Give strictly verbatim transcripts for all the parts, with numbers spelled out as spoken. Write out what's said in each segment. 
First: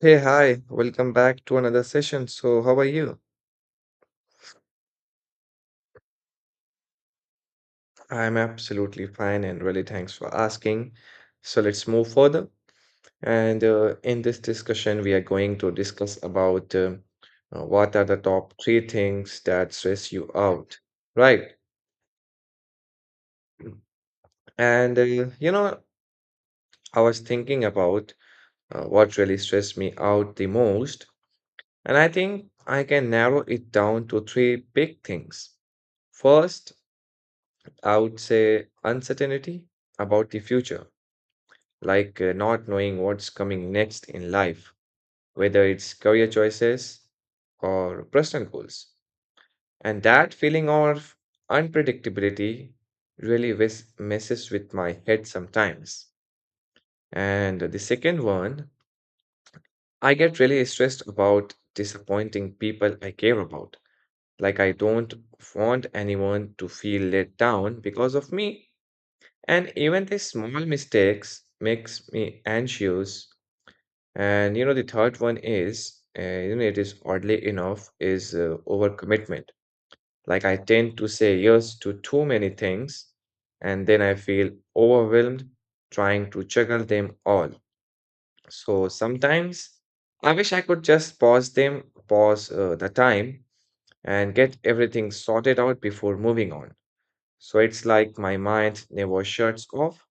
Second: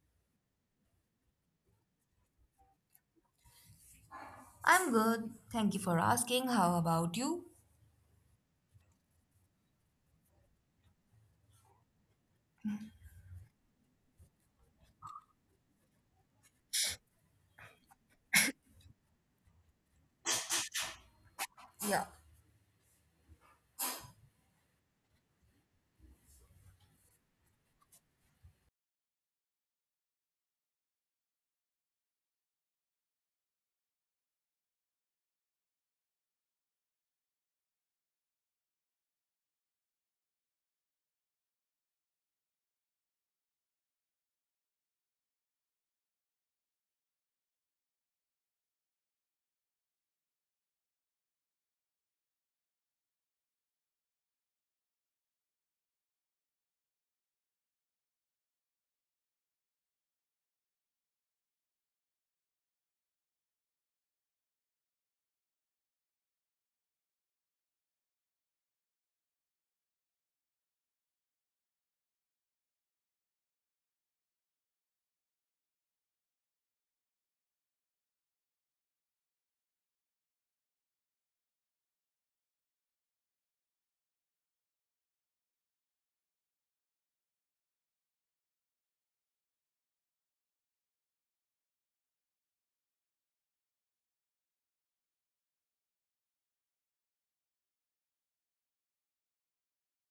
Hey, hi, welcome back to another session. So, how are you? I'm good. Thank you for asking. How about you? I'm absolutely fine and really thanks for asking. So, let's move further. And uh, In this discussion, we are going to discuss about uh, uh, what are the top three things that stress you out, right? Yeah. And uh, you know, I was thinking about uh, what really stressed me out the most, and I think I can narrow it down to three big things. First, I would say uncertainty about the future, like uh, not knowing what's coming next in life, whether it's career choices or personal goals. And that feeling of unpredictability really wes- messes with my head sometimes. And the second one, I get really stressed about disappointing people I care about. Like, I don't want anyone to feel let down because of me. And even these small mistakes makes me anxious. And you know, the third one is, uh, you know, it is oddly enough, is uh, overcommitment. Like I tend to say yes to too many things, and then I feel overwhelmed trying to juggle them all. So sometimes I wish I could just pause them, pause uh, the time, and get everything sorted out before moving on. So it's like my mind never shuts off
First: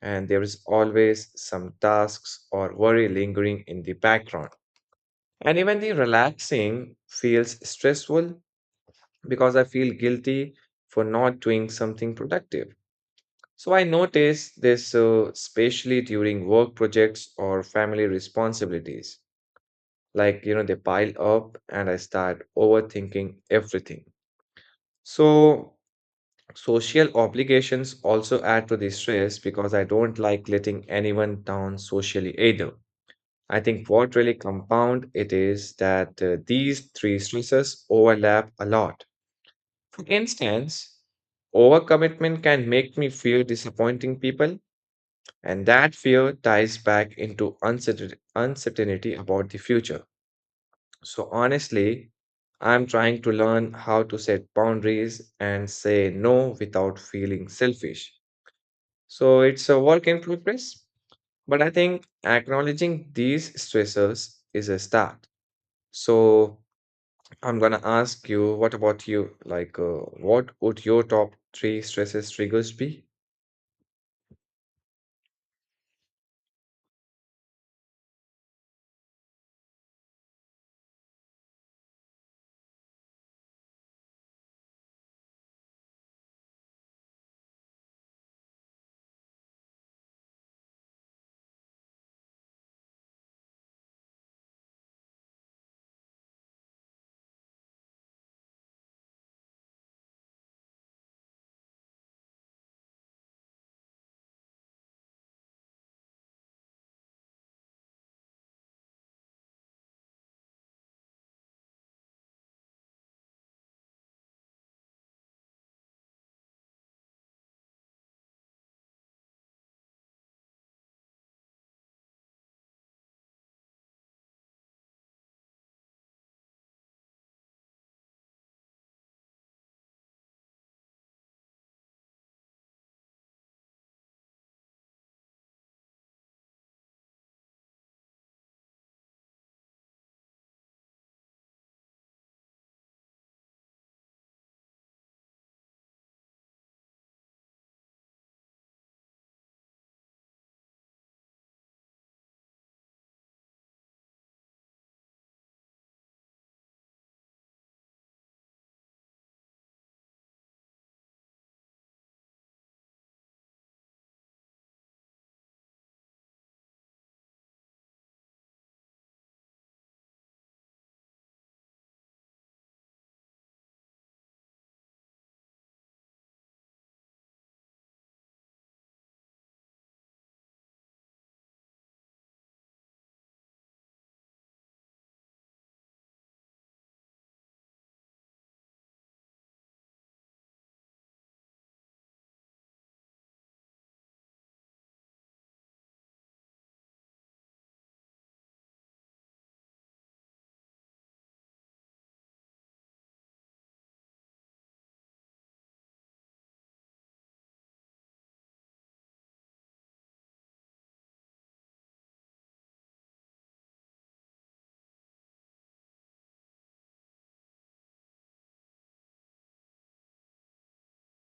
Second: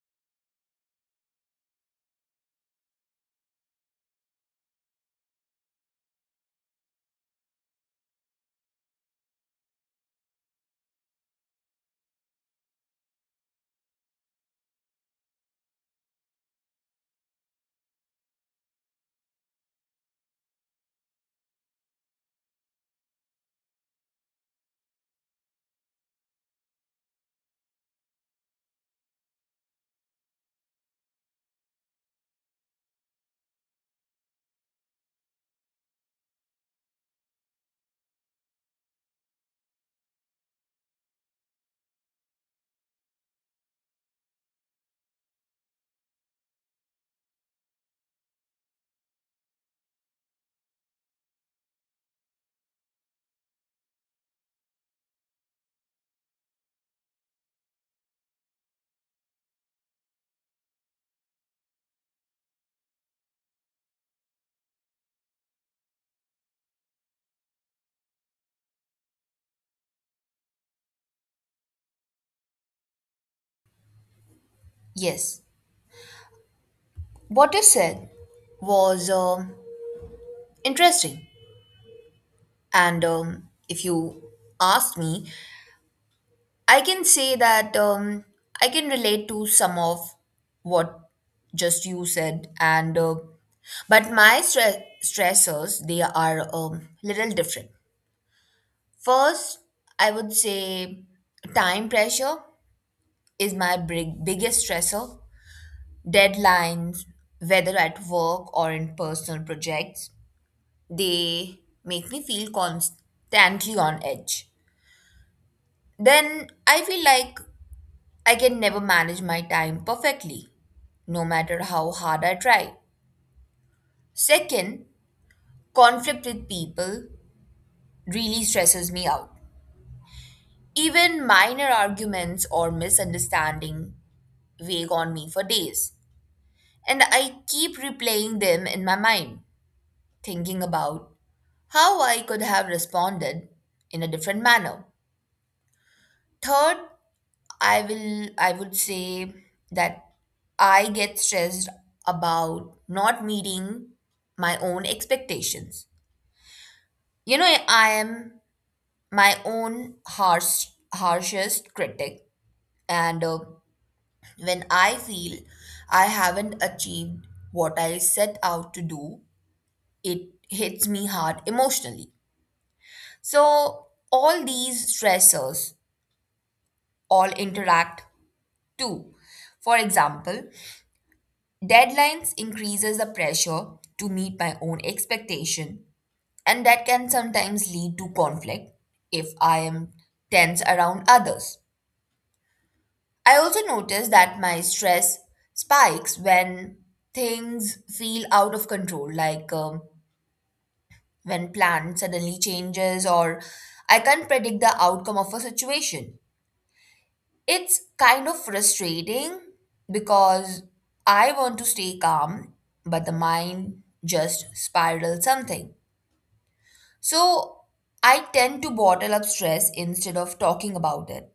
and there is always some tasks or worry lingering in the background. And even the relaxing feels stressful because I feel guilty for not doing something productive. So I notice this uh, especially during work projects or family responsibilities. Like, you know, they pile up and I start overthinking everything. So social obligations also add to the stress because I don't like letting anyone down socially either. I think what really compound it is that uh, these three stresses overlap a lot. For instance, overcommitment can make me fear disappointing people, and that fear ties back into uncertain- uncertainty about the future. So honestly, I'm trying to learn how to set boundaries and say no without feeling selfish. So it's a work in progress, but I think acknowledging these stressors is a start. So I'm gonna ask you, what about you? Like, uh, what would your top three stresses triggers be? Yes. What you said was um, interesting. And um, if you ask me, I can say that um, I can relate to some of what just you said. And uh, but my stre- stressors they are um, little different. First, I would say time pressure is my big biggest stressor. Deadlines, whether at work or in personal projects, they make me feel constantly on edge. Then I feel like I can never manage my time perfectly, no matter how hard I try. Second, conflict with people really stresses me out. Even minor arguments or misunderstanding weigh on me for days, and I keep replaying them in my mind, thinking about how I could have responded in a different manner. Third, I will I would say that I get stressed about not meeting my own expectations. You know, I am my own harsh harshest critic, and uh, when I feel I haven't achieved what I set out to do, it hits me hard emotionally. So all these stressors all interact too. For example, deadlines increases the pressure to meet my own expectation, and that can sometimes lead to conflict if I am tense around others. I also notice that my stress spikes when things feel out of control, like um, when plan suddenly changes or I can't predict the outcome of a situation. It's kind of frustrating because I want to stay calm, but the mind just spirals something. So I tend to bottle up stress instead of talking about it,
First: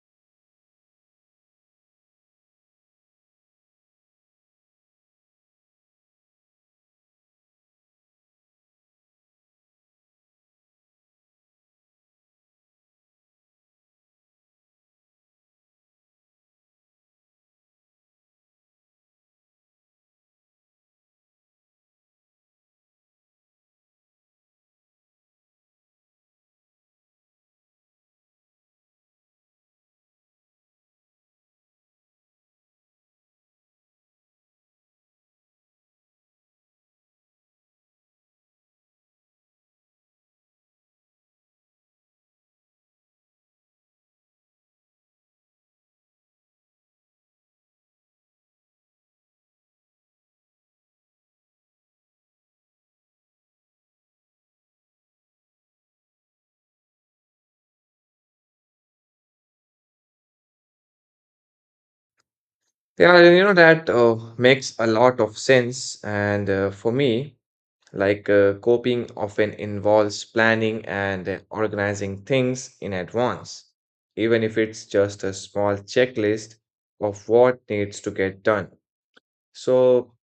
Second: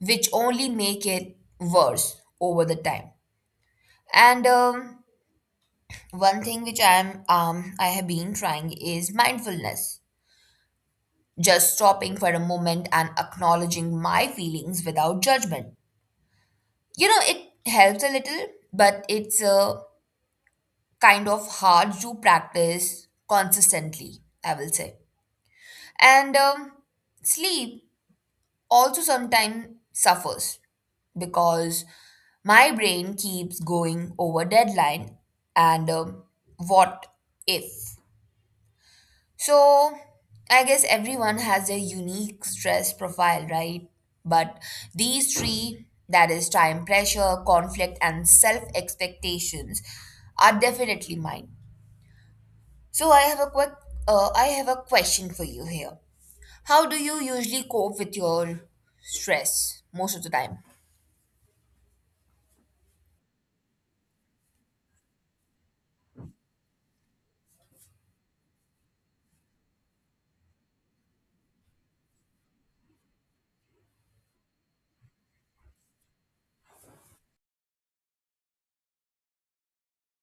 which only make it worse over the time. And um, one thing which I am um, I have been trying is mindfulness, just stopping for a moment and acknowledging my feelings without judgment. You know, it helps a little, but it's a kind of hard you practice consistently, I will say. And um, sleep also sometimes suffers because my brain keeps going over deadline and um, what if. So I guess everyone has a unique stress profile, right? But these three, that is time pressure, conflict, and self expectations, are definitely mine. So I have a quick, uh, I have a question for you here. How do you usually cope with your stress most of the time? Yeah, you know that uh, makes a lot of sense. And uh, For me, like uh, coping often involves planning and uh, organizing things in advance, even if it's just a small checklist of what needs to get done. So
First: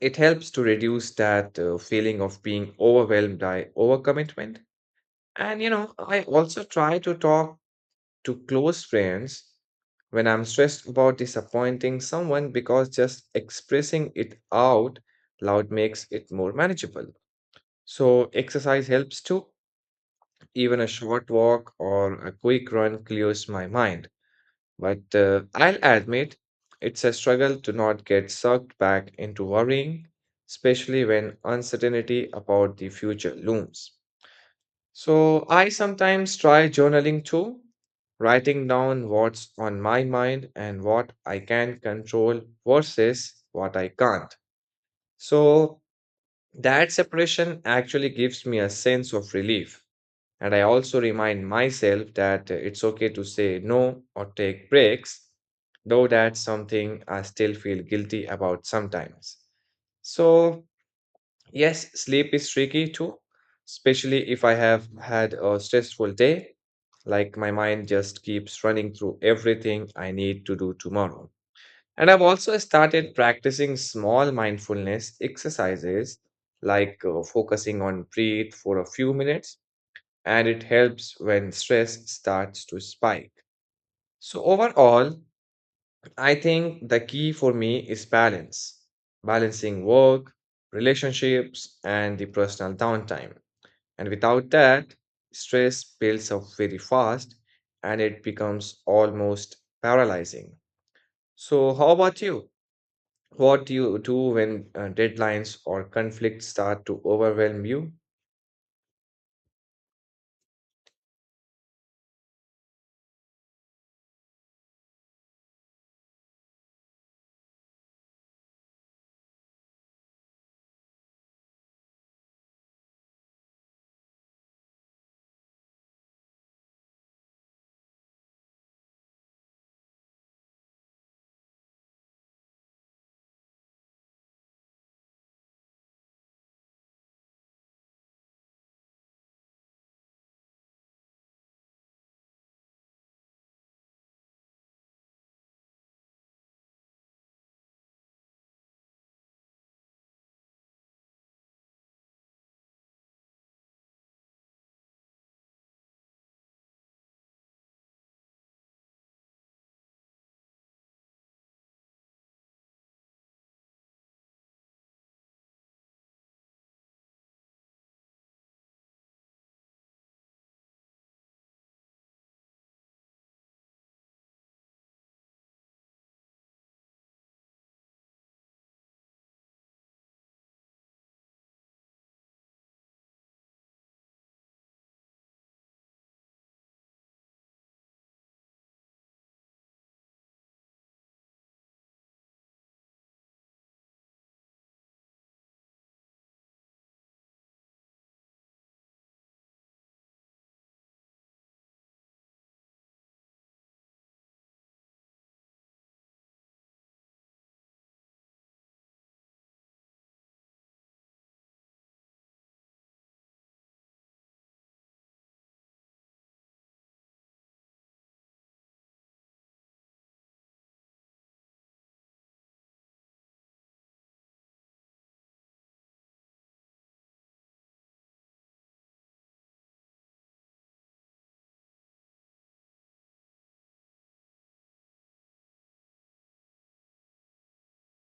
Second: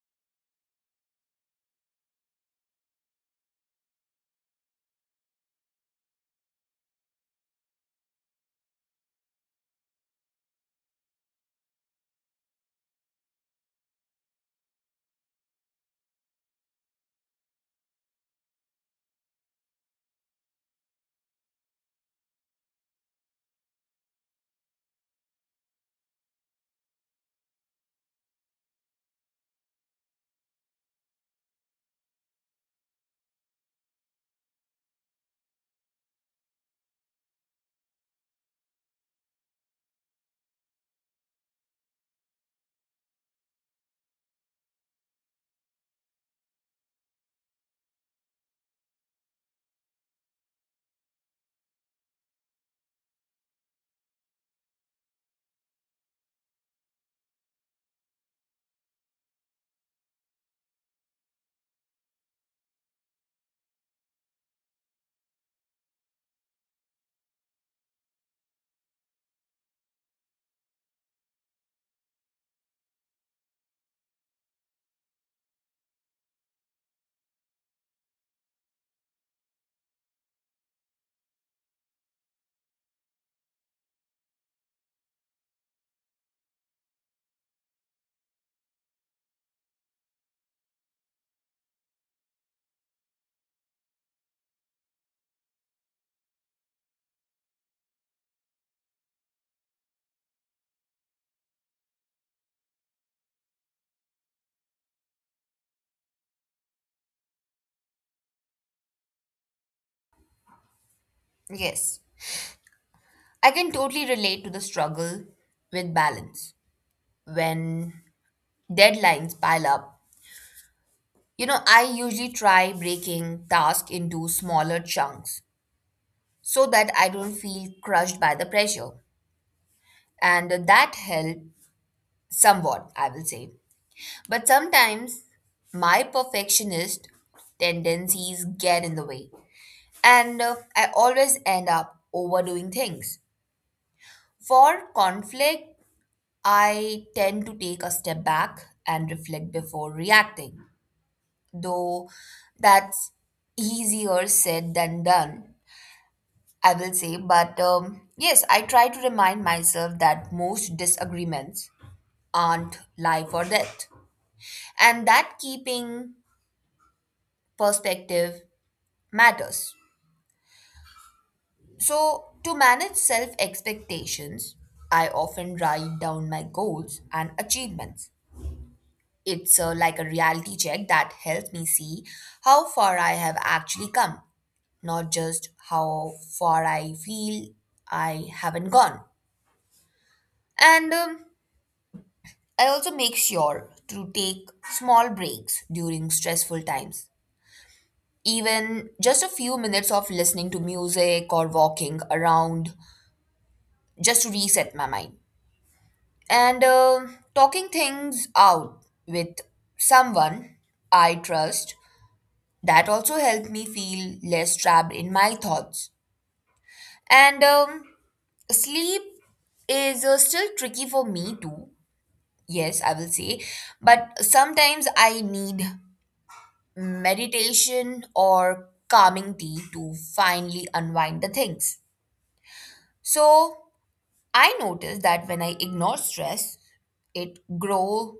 it helps to reduce that uh, feeling of being overwhelmed by overcommitment. And you know, I also try to talk to close friends when I'm stressed about disappointing someone because just expressing it out loud makes it more manageable. So, exercise helps too. Even a short walk or a quick run clears my mind. But uh, I'll admit, it's a struggle to not get sucked back into worrying, especially when uncertainty about the future looms. So I sometimes try journaling too, writing down what's on my mind and what I can control versus what I can't. So that separation actually gives me a sense of relief. And I also remind myself that uh, it's okay to say no or take breaks, though that's something I still feel guilty about sometimes. So yes, sleep is tricky too, especially if I have had a stressful day. Like my mind just keeps running through everything I need to do tomorrow. And I've also started practicing small mindfulness exercises, like uh, focusing on breathe for a few minutes, and it helps when stress starts to spike. So, overall, I think the key for me is balance, balancing work, relationships, and the personal downtime. And without that, stress builds up very fast and it becomes almost paralyzing. So, how about you? What do you do when uh, deadlines or conflicts start to overwhelm you? Yes, I can totally relate to the struggle with balance when deadlines pile up. You know, I usually try breaking tasks into smaller chunks so that I don't feel crushed by the pressure, and that helped somewhat, I will say. But sometimes my perfectionist tendencies get in the way, and uh, I always end up overdoing things. For conflict, I tend to take a step back and reflect before reacting, though that's easier said than done, I will say. But um, yes, I try to remind myself that most disagreements aren't life or death, and that keeping perspective matters. So, to manage self expectations, I often write down my goals and achievements. It's uh, like a reality check that helps me see how far I have actually come, not just how far I feel I haven't gone. And um, I also make sure to take small breaks during stressful times. Even just a few minutes of listening to music or walking around just to reset my mind. And uh, talking things out with someone I trust, that also helped me feel less trapped in my thoughts. And um, sleep is uh, still tricky for me too. Yes, I will say. But sometimes I need meditation or calming tea to finally unwind the things. So I notice that when I ignore stress, it grow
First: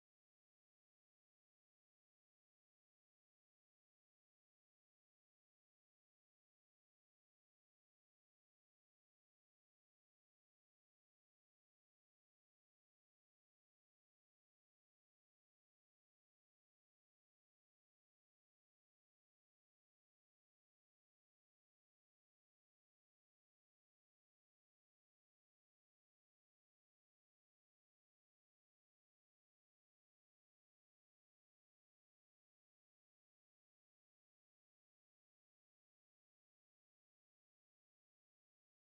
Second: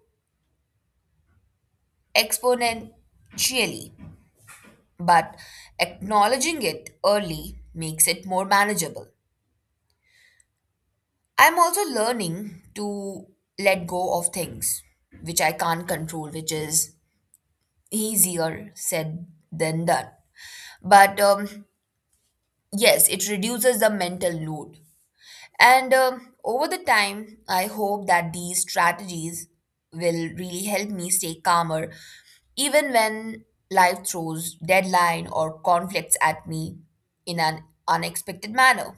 exponentially, but acknowledging it early makes it more manageable. I'm also learning to let go of things which I can't control, which is easier said than done. But um, yes, it reduces the mental load. And um, over the time, I hope that these strategies will really help me stay calmer, even when life throws deadline or conflicts at me in an unexpected manner.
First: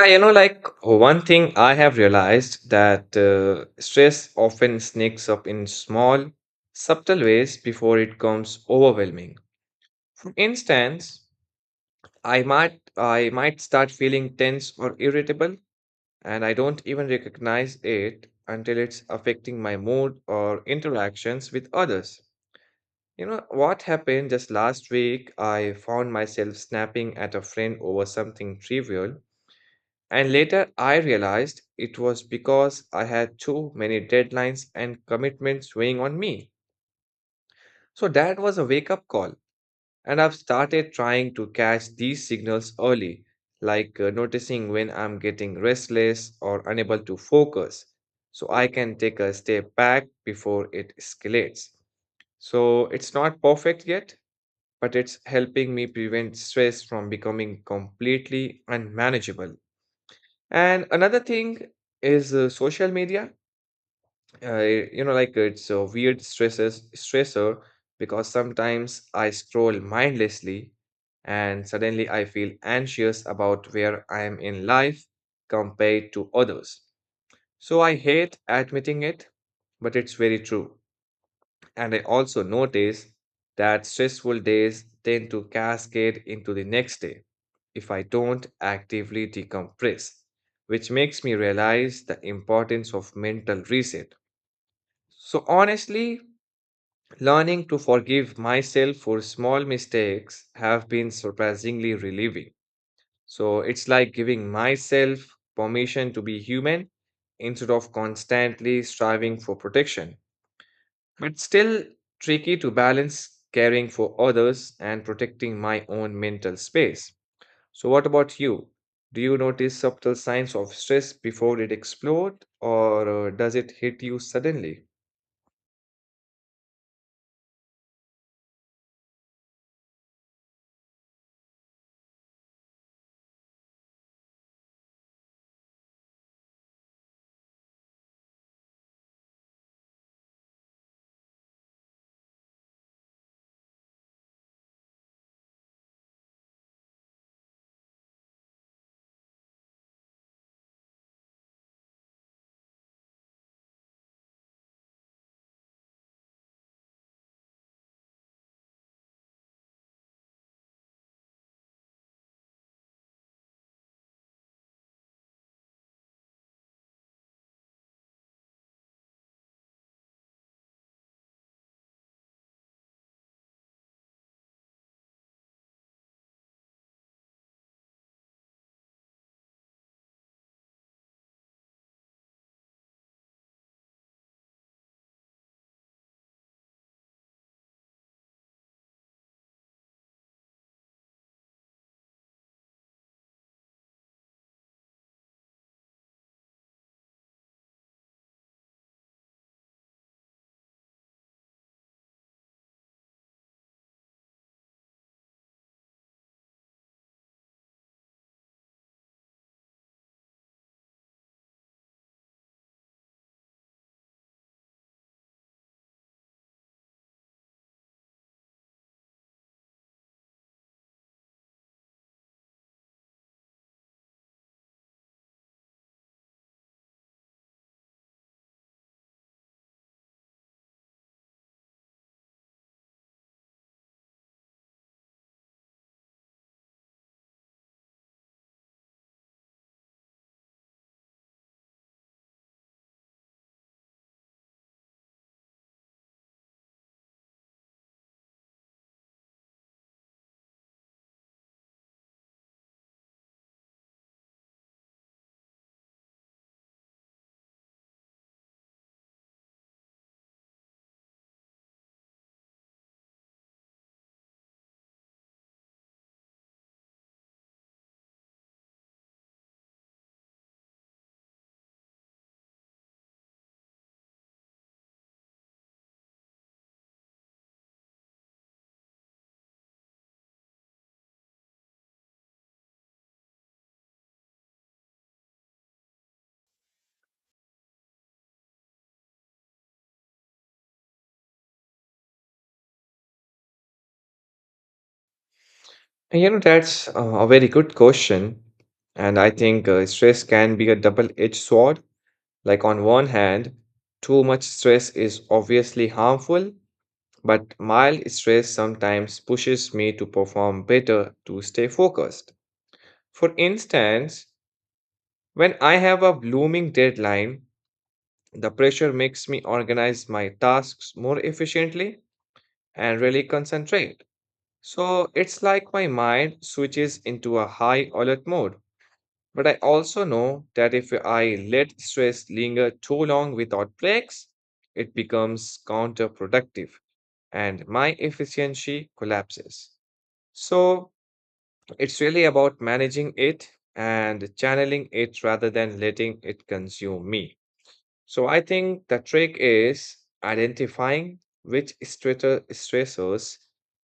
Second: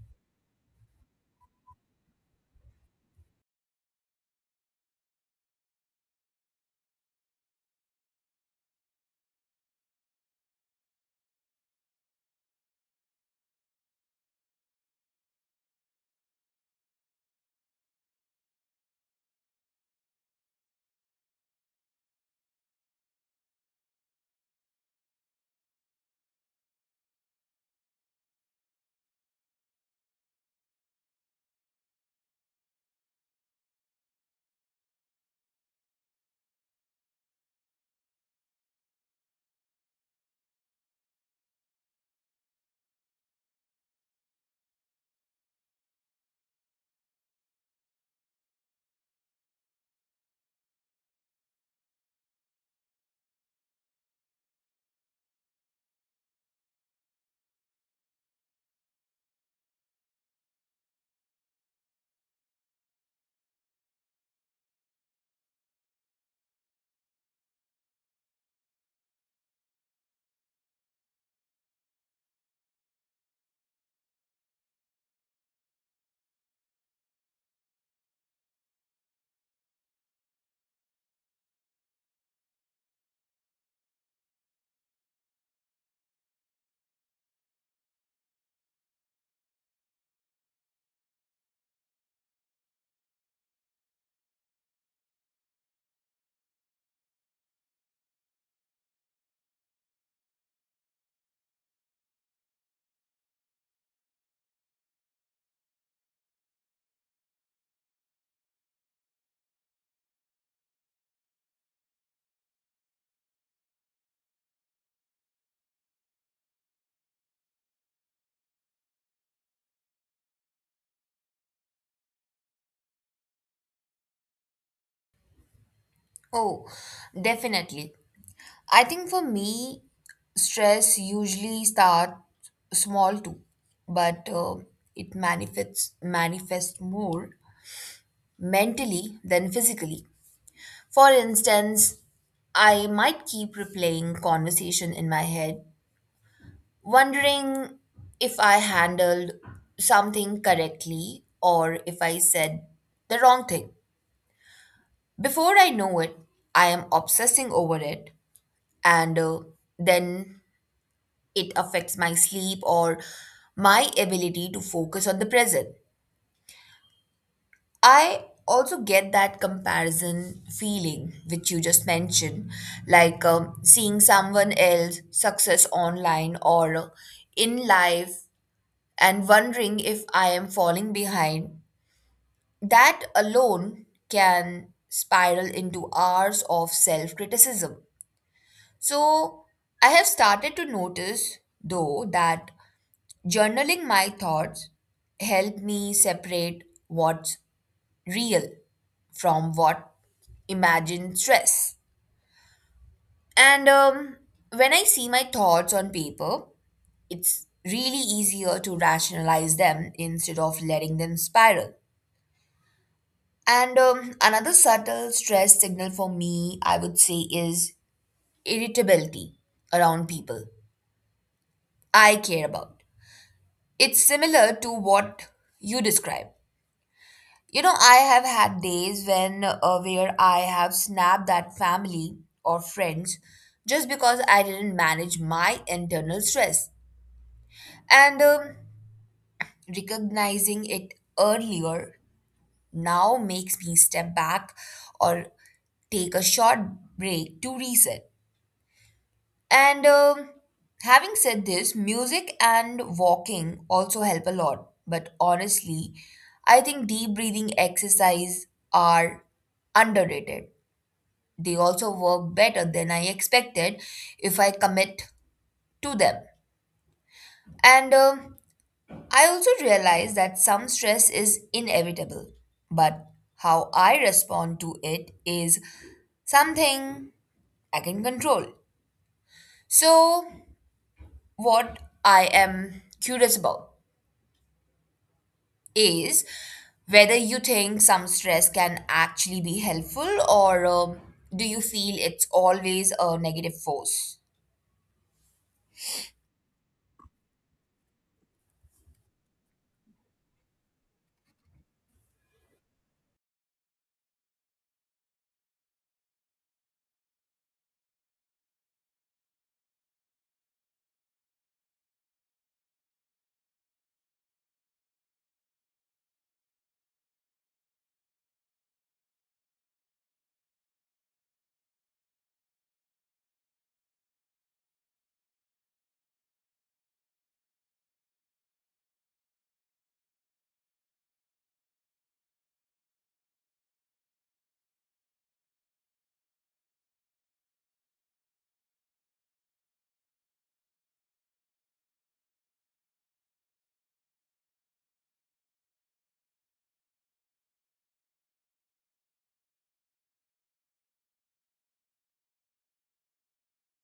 I, you know, like one thing I have realized that uh, stress often sneaks up in small, subtle ways before it becomes overwhelming. For instance, I might I might start feeling tense or irritable and I don't even recognize it until it's affecting my mood or interactions with others. You know, what happened just last week, I found myself snapping at a friend over something trivial, and later I realized it was because I had too many deadlines and commitments weighing on me. So that was a wake up call. And I've started trying to catch these signals early, like uh, noticing when I'm getting restless or unable to focus, so I can take a step back before it escalates. So it's not perfect yet, but it's helping me prevent stress from becoming completely unmanageable. And another thing is uh, social media uh, you know, like it's a weird stresses stressor because sometimes I scroll mindlessly and suddenly I feel anxious about where I am in life compared to others. So I hate admitting it, but it's very true. And I also notice that stressful days tend to cascade into the next day if I don't actively decompress, which makes me realize the importance of mental reset. So honestly, learning to forgive myself for small mistakes have been surprisingly relieving. So it's like giving myself permission to be human instead of constantly striving for protection. But still tricky to balance caring for others and protecting my own mental space. So what about you? Do you notice subtle signs of stress before it explodes or uh, does it hit you suddenly? Oh, definitely. I think for me, stress usually starts small too, but uh, it manifests manifests more mentally than physically. For instance, I might keep replaying conversation in my head, wondering if I handled something correctly or if I said the wrong thing. Before I know it, I am obsessing over it, and uh, then it affects my sleep or my ability to focus on the present. I also get that comparison feeling which you just mentioned, like um, seeing someone else success online or uh, in life and wondering if I am falling behind. That alone can spiral into hours of self criticism. So, I have started to notice, though, that journaling my thoughts helped me separate what's real from what imagined stress. And um, when I see my thoughts on paper, it's really easier to rationalize them instead of letting them spiral. And um, another subtle stress signal for me, I would say, is irritability around people I care about. It's similar to what you describe. You know, I have had days when uh, where I have snapped at family or friends just because I didn't manage my internal stress. And um, recognizing it earlier now makes me step back or take a short break to reset. And um, having said this, music and walking also help a lot. But honestly, I think deep breathing exercise are underrated. They also work better than I expected if I commit to them. And um I also realize that some stress is inevitable, but how I respond to it is something I can control. So, what I am curious about is whether you think some stress can actually be helpful, or um, do you feel it's always a negative force? You know, that's uh, a very good question. And I think uh, stress can be a double-edged sword. Like, on one hand, too much stress is obviously harmful, but mild stress sometimes pushes me to perform better to stay focused. For instance, when I have a blooming deadline, the pressure makes me organize my tasks more efficiently and really concentrate. So it's like my mind switches into a high alert mode. But I also know that if I let stress linger too long without breaks, it becomes counterproductive and my efficiency collapses. So it's really about managing it and channeling it rather than letting it consume me. So I think the trick is identifying which stressor- stressors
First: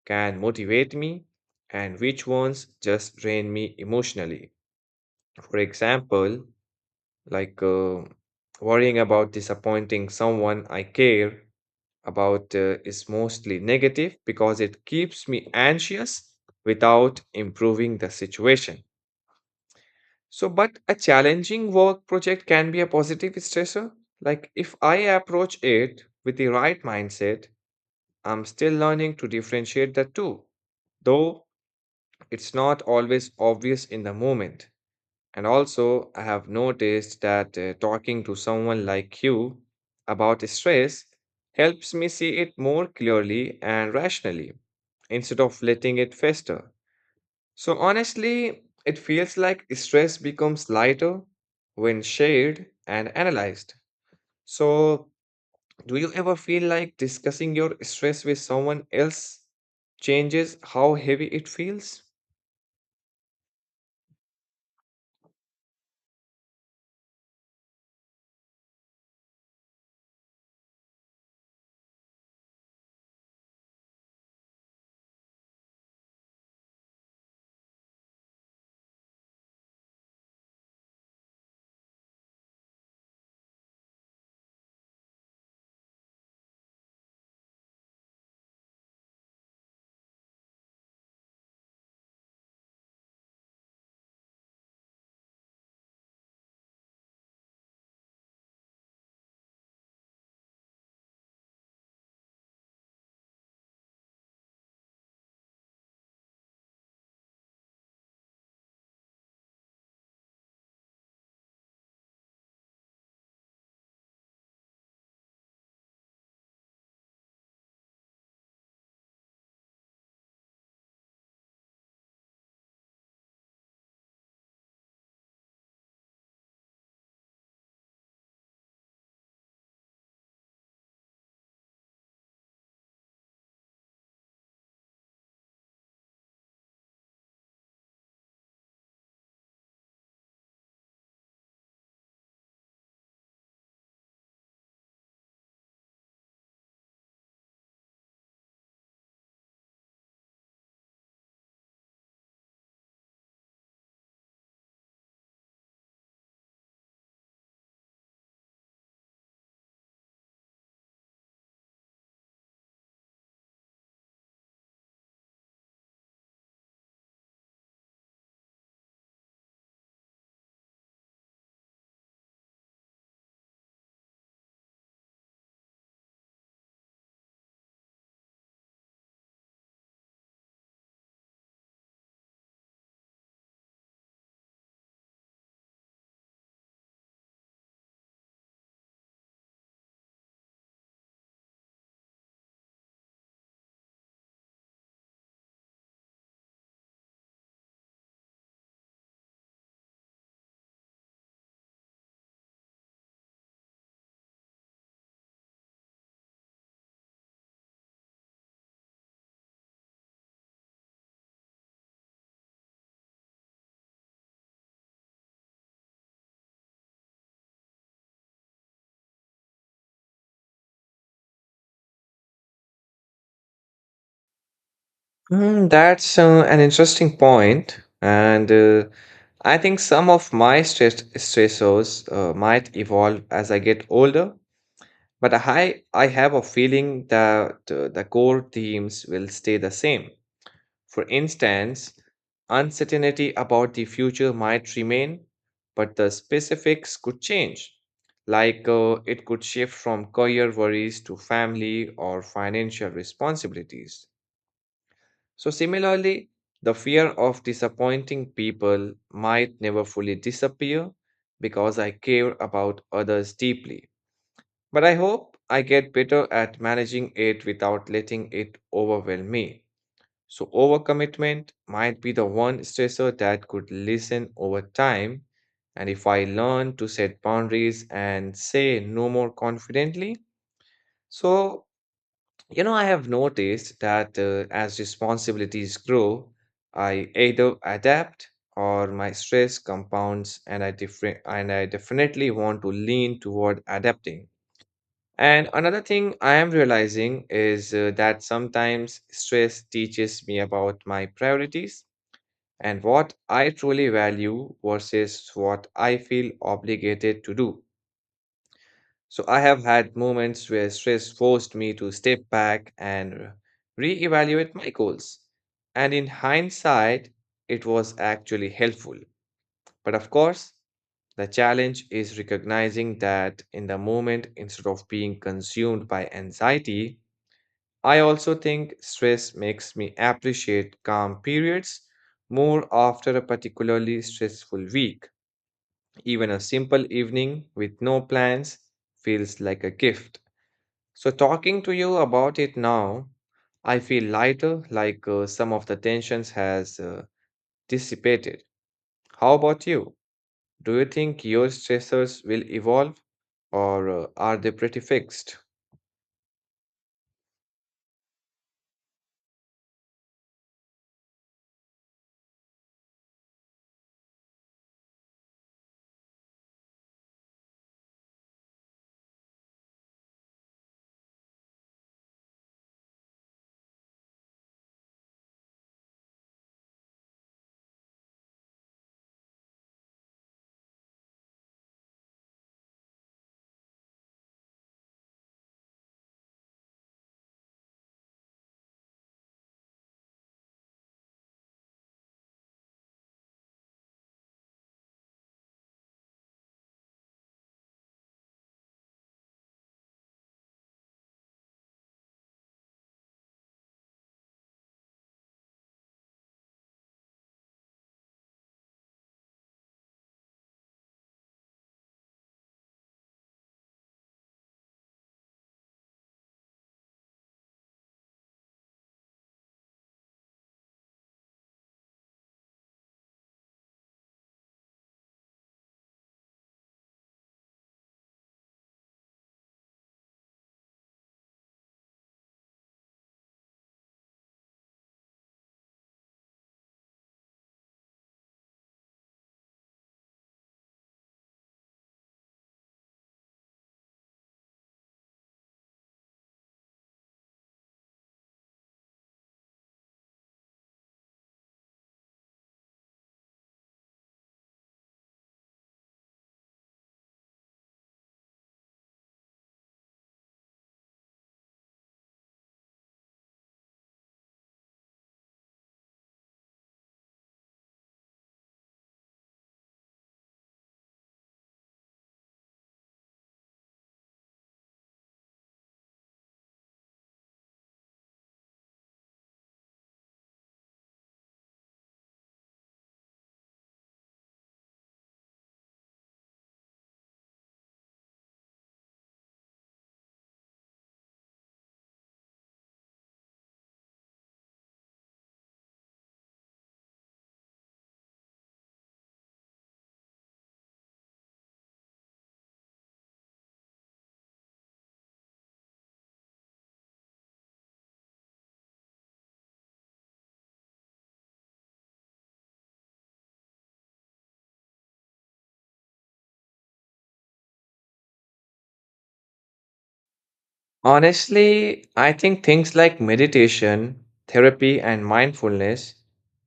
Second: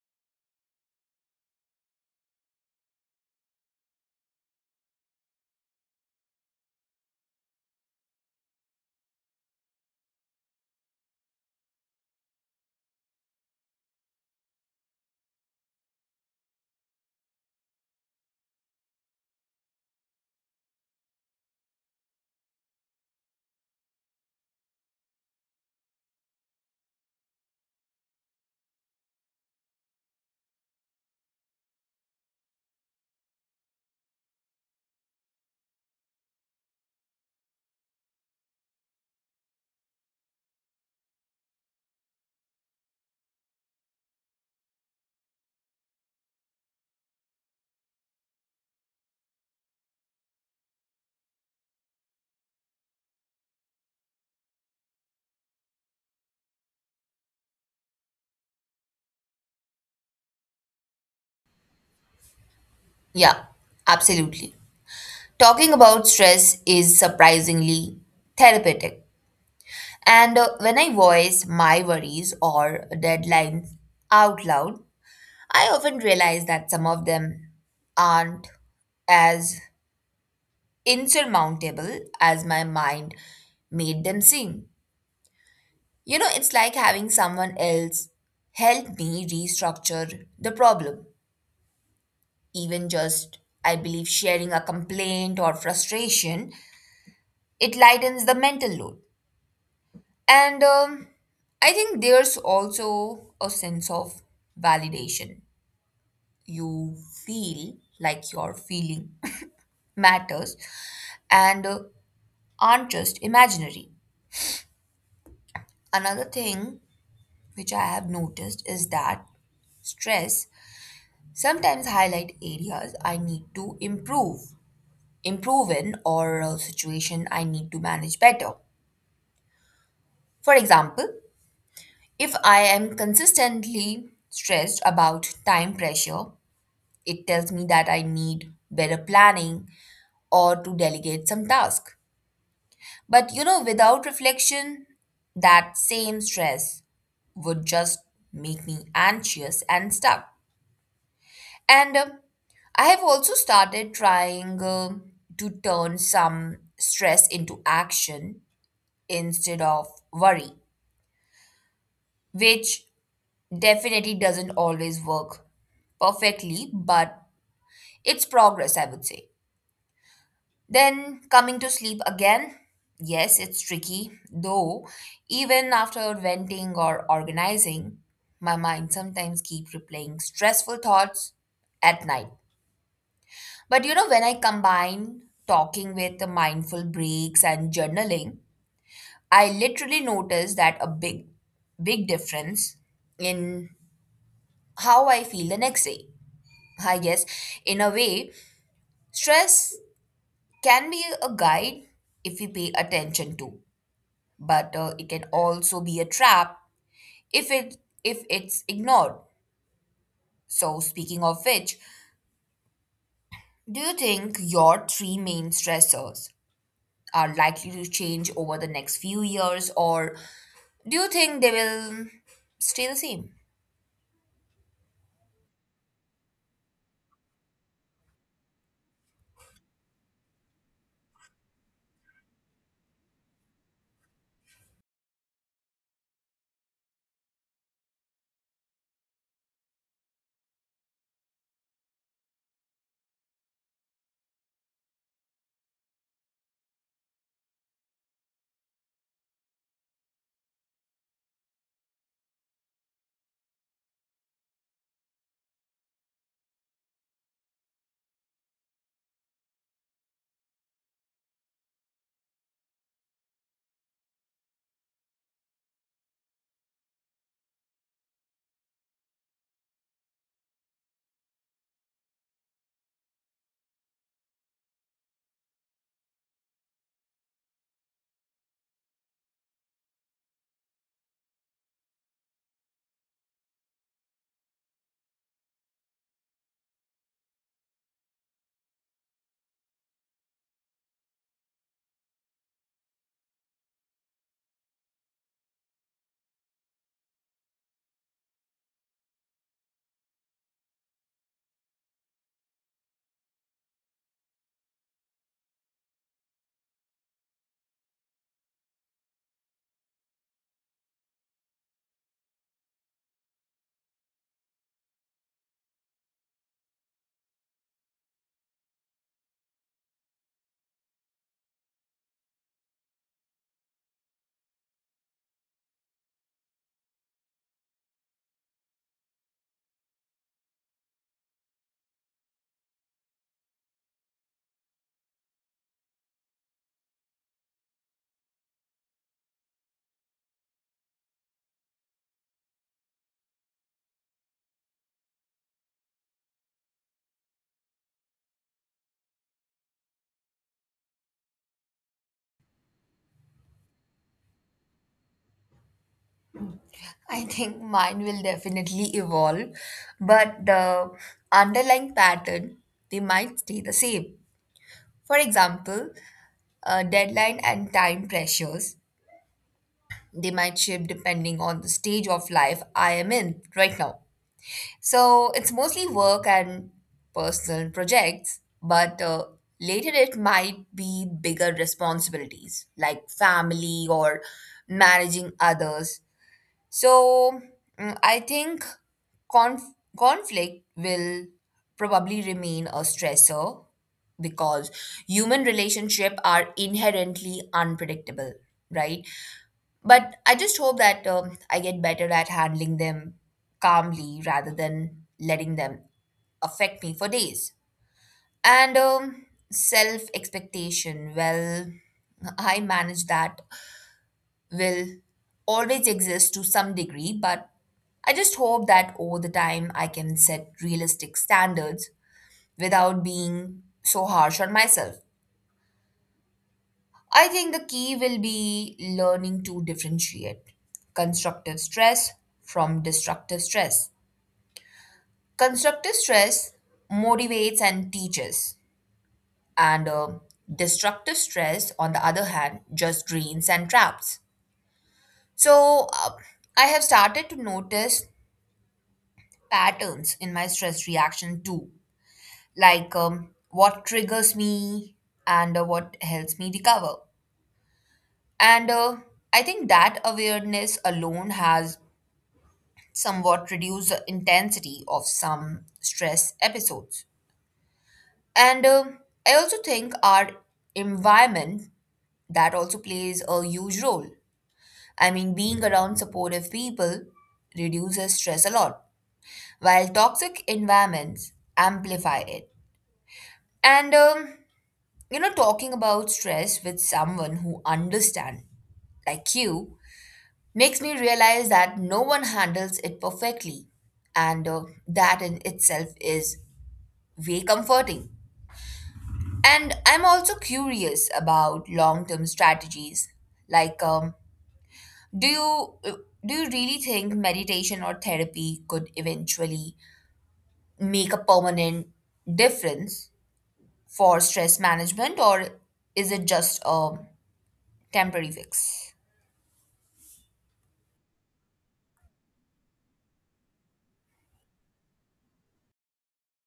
can motivate me and which ones just drain me emotionally. For example, like uh, worrying about disappointing someone I care about uh, is mostly negative because it keeps me anxious without improving the situation. So, but a challenging work project can be a positive stressor. Like, if I approach it with the right mindset, I'm still learning to differentiate the two, though it's not always obvious in the moment. And also, I have noticed that uh, talking to someone like you about stress helps me see it more clearly and rationally instead of letting it fester. So, honestly, it feels like stress becomes lighter when shared and analyzed. So, do you ever feel like discussing your stress with someone else changes how heavy it feels? Yeah, absolutely. Talking about stress is surprisingly therapeutic. And uh, when I voice my worries or deadlines out loud, I often realize that some of them aren't as insurmountable as my mind made them seem. You know, it's like having someone else help me restructure the problem. Even just, I believe, sharing a complaint or frustration, it lightens the mental load. And um, I think there's also a sense of validation. You feel like your feeling matters and uh, aren't just imaginary. Another thing which I have noticed is that stress sometimes highlight areas I need to improve, improve in, or a situation I need to manage better. For example, if I am consistently stressed about time pressure, it tells me that I need better planning or to delegate some task. But you know, without reflection, that same stress would just make me anxious and stuck. And um, I have also started trying um to turn some stress into action instead of worry, which definitely doesn't always work perfectly, but it's progress, I would say. Then coming to sleep again, yes, it's tricky, though even after venting or organizing, my mind sometimes keep replaying stressful thoughts at night. But you know, when I combine talking with the mindful breaks and journaling, I literally notice that a big, big difference in how I feel the next day. I guess, in a way, stress can be a guide if we pay attention to, but uh, it can also be a trap if it if it's ignored. So speaking of which, do you think your three main stressors are likely to change over the next few years, or do you think they will stay the same? Mm, that's uh, an interesting point, and uh, I think some of my stress stressors uh, might evolve as I get older. But I I have a feeling that uh, the core themes will stay the same. For instance, uncertainty about the future might remain, but the specifics could change. Like uh, it could shift from career worries to family or financial responsibilities. So, similarly, the fear of disappointing people might never fully disappear because I care about others deeply. But I hope I get better at managing it without letting it overwhelm me. So, overcommitment might be the one stressor that could lessen over time. And if I learn to set boundaries and say no more confidently, so you know, I have noticed that uh, as responsibilities grow, I either adapt or my stress compounds and I different and I definitely want to lean toward adapting. And another thing I am realizing is uh, that sometimes stress teaches me about my priorities and what I truly value versus what I feel obligated to do. So I have had moments where stress forced me to step back and reevaluate my goals. And in hindsight, it was actually helpful. But of course, the challenge is recognizing that in the moment, instead of being consumed by anxiety, I also think stress makes me appreciate calm periods more after a particularly stressful week. Even a simple evening with no plans feels like a gift. So, talking to you about it now, I feel lighter, like uh, some of the tensions has uh, dissipated. How about you? Do you think your stressors will evolve or uh, are they pretty fixed? I think mine will definitely evolve, but the underlying pattern they might stay the same. For example, uh, deadline and time pressures, they might shift depending on the stage of life I am in right now. So it's mostly work and personal projects, but uh, later it might be bigger responsibilities like family or managing others. So, mm, I think conf- conflict will probably remain a stressor because human relationships are inherently unpredictable, right? But I just hope that um, I get better at handling them calmly rather than letting them affect me for days. And um, self expectation, well, I manage that, will always exist to some degree, but I just hope that over the time I can set realistic standards without being so harsh on myself. I think the key will be learning to differentiate constructive stress from destructive stress. Constructive stress motivates and teaches, and uh, destructive stress, on the other hand, just drains and traps. So, uh, I have started to notice patterns in my stress reaction too, like um, what triggers me and uh, what helps me recover. And uh, I think that awareness alone has somewhat reduce the intensity of some stress episodes. And um I also think our environment that also plays a huge role. I mean, being around supportive people reduces stress a lot, while toxic environments amplify it. And um, you know, talking about stress with someone who understands, like you, makes me realize that no one handles it perfectly, and uh, that in itself is way comforting. And I'm also curious about long-term strategies. Like, um, do you do you really think meditation or therapy could eventually make a permanent difference for stress management, or is it just a temporary fix? Honestly, I think things like meditation, therapy, and mindfulness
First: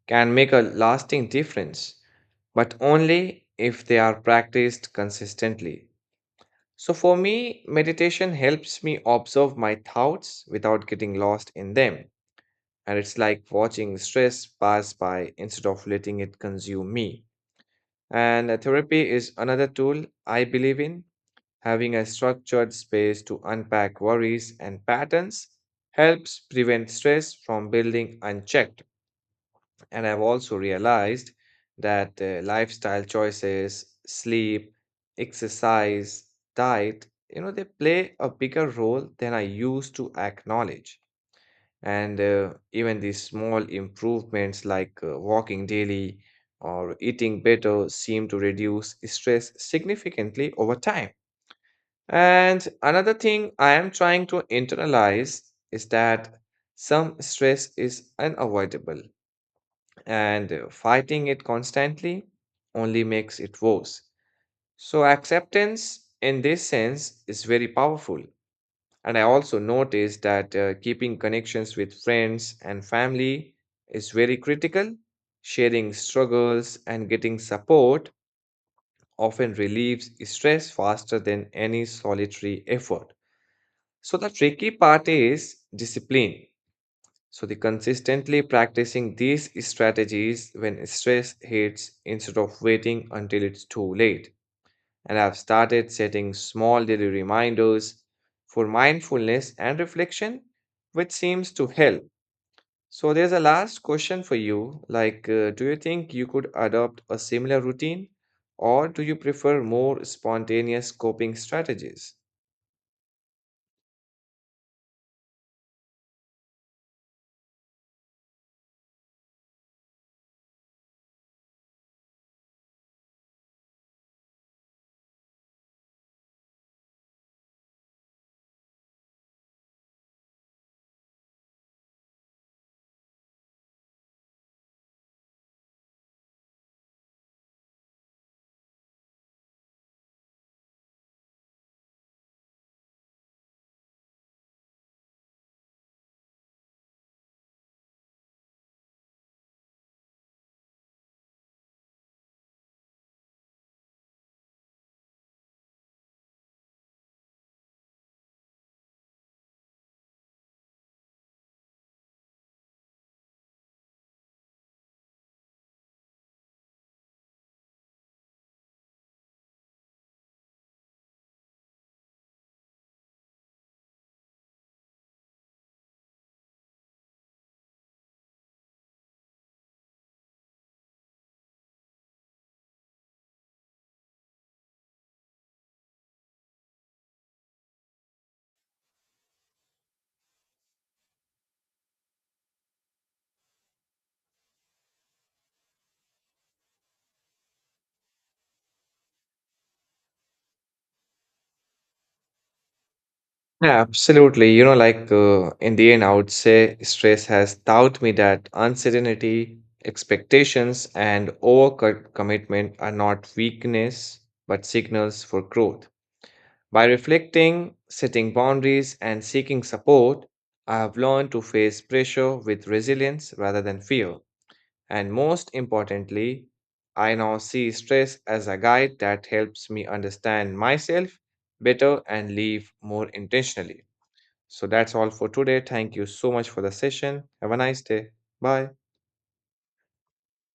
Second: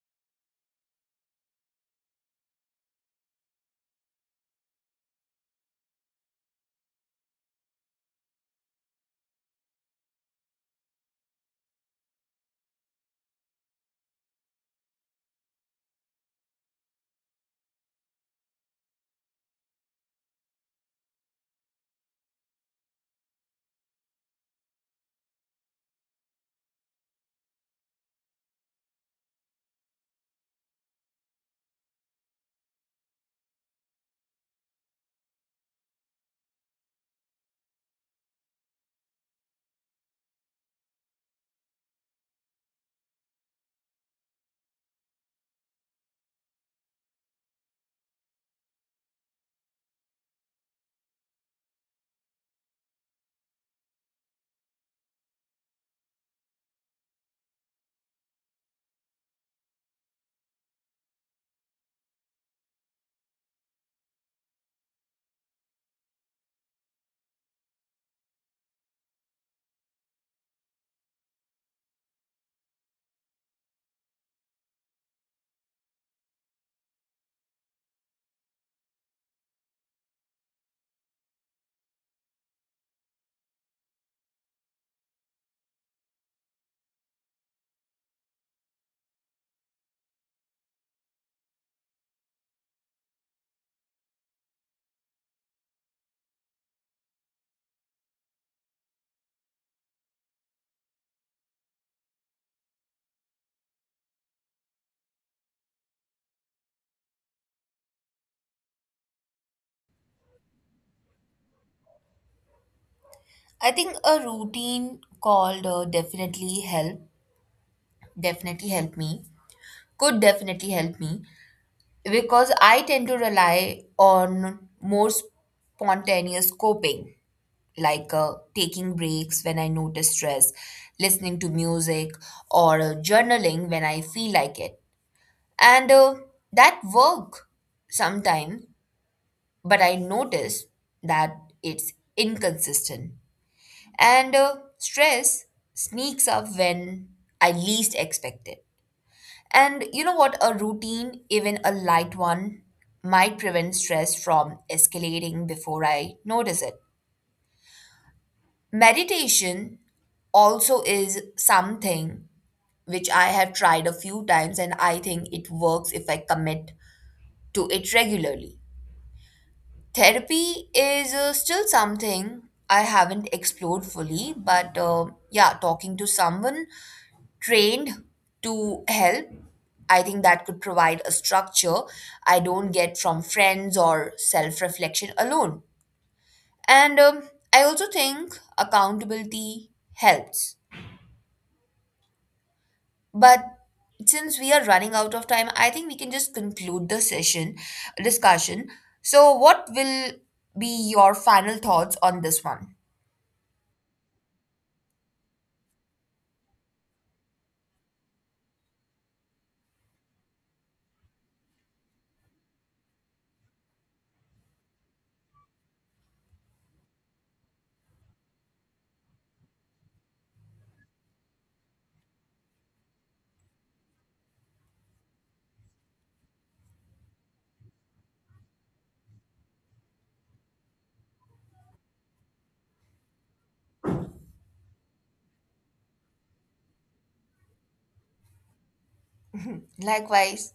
can make a lasting difference, but only if they are practiced consistently. So for me, meditation helps me observe my thoughts without getting lost in them. And it's like watching stress pass by instead of letting it consume me. And uh, therapy is another tool I believe in. Having a structured space to unpack worries and patterns helps prevent stress from building unchecked. And I've also realized that uh, lifestyle choices, sleep, exercise, diet, you know, they play a bigger role than I used to acknowledge. And uh, even these small improvements like uh, walking daily or eating better seem to reduce stress significantly over time. And another thing I am trying to internalize is that some stress is unavoidable and uh, fighting it constantly only makes it worse. So, acceptance in this sense is very powerful. And I also noticed that uh, keeping connections with friends and family is very critical. Sharing struggles and getting support often relieves stress faster than any solitary effort. So, the tricky part is discipline. So, the consistently practicing these strategies when stress hits instead of waiting until it's too late. And I've started setting small daily reminders for mindfulness and reflection, which seems to help. So, there's a last question for you like, uh, do you think you could adopt a similar routine, or do you prefer more spontaneous coping strategies? I think a routine called uh, definitely help definitely help me could definitely help me because I tend to rely on more spontaneous coping, like uh, taking breaks when I notice stress, listening to music, or uh, journaling when I feel like it. And uh, that work sometimes, but I notice that it's inconsistent. And uh, stress sneaks up when I least expect it. And you know what? A routine, even a light one, might prevent stress from escalating before I notice it. Meditation also is something which I have tried a few times, and I think it works if I commit to it regularly. Therapy is uh, still something I haven't explored fully, but uh, yeah, talking to someone trained to help, I think that could provide a structure I don't get from friends or self reflection alone. And um, I also think accountability helps. But since we are running out of time, I think we can just conclude the session discussion. So, what will be your final thoughts on this one? Yeah, absolutely. You know, like uh, in the end, I would say stress has taught me that uncertainty, expectations, and overcommitment are not weakness, but signals for growth. By reflecting, setting boundaries, and seeking support, I have learned to face pressure with resilience rather than fear. And most importantly, I now see stress as a guide that helps me understand myself better and live more intentionally. So that's all for today. Thank you so much for the session. Have a nice day. Bye. Likewise.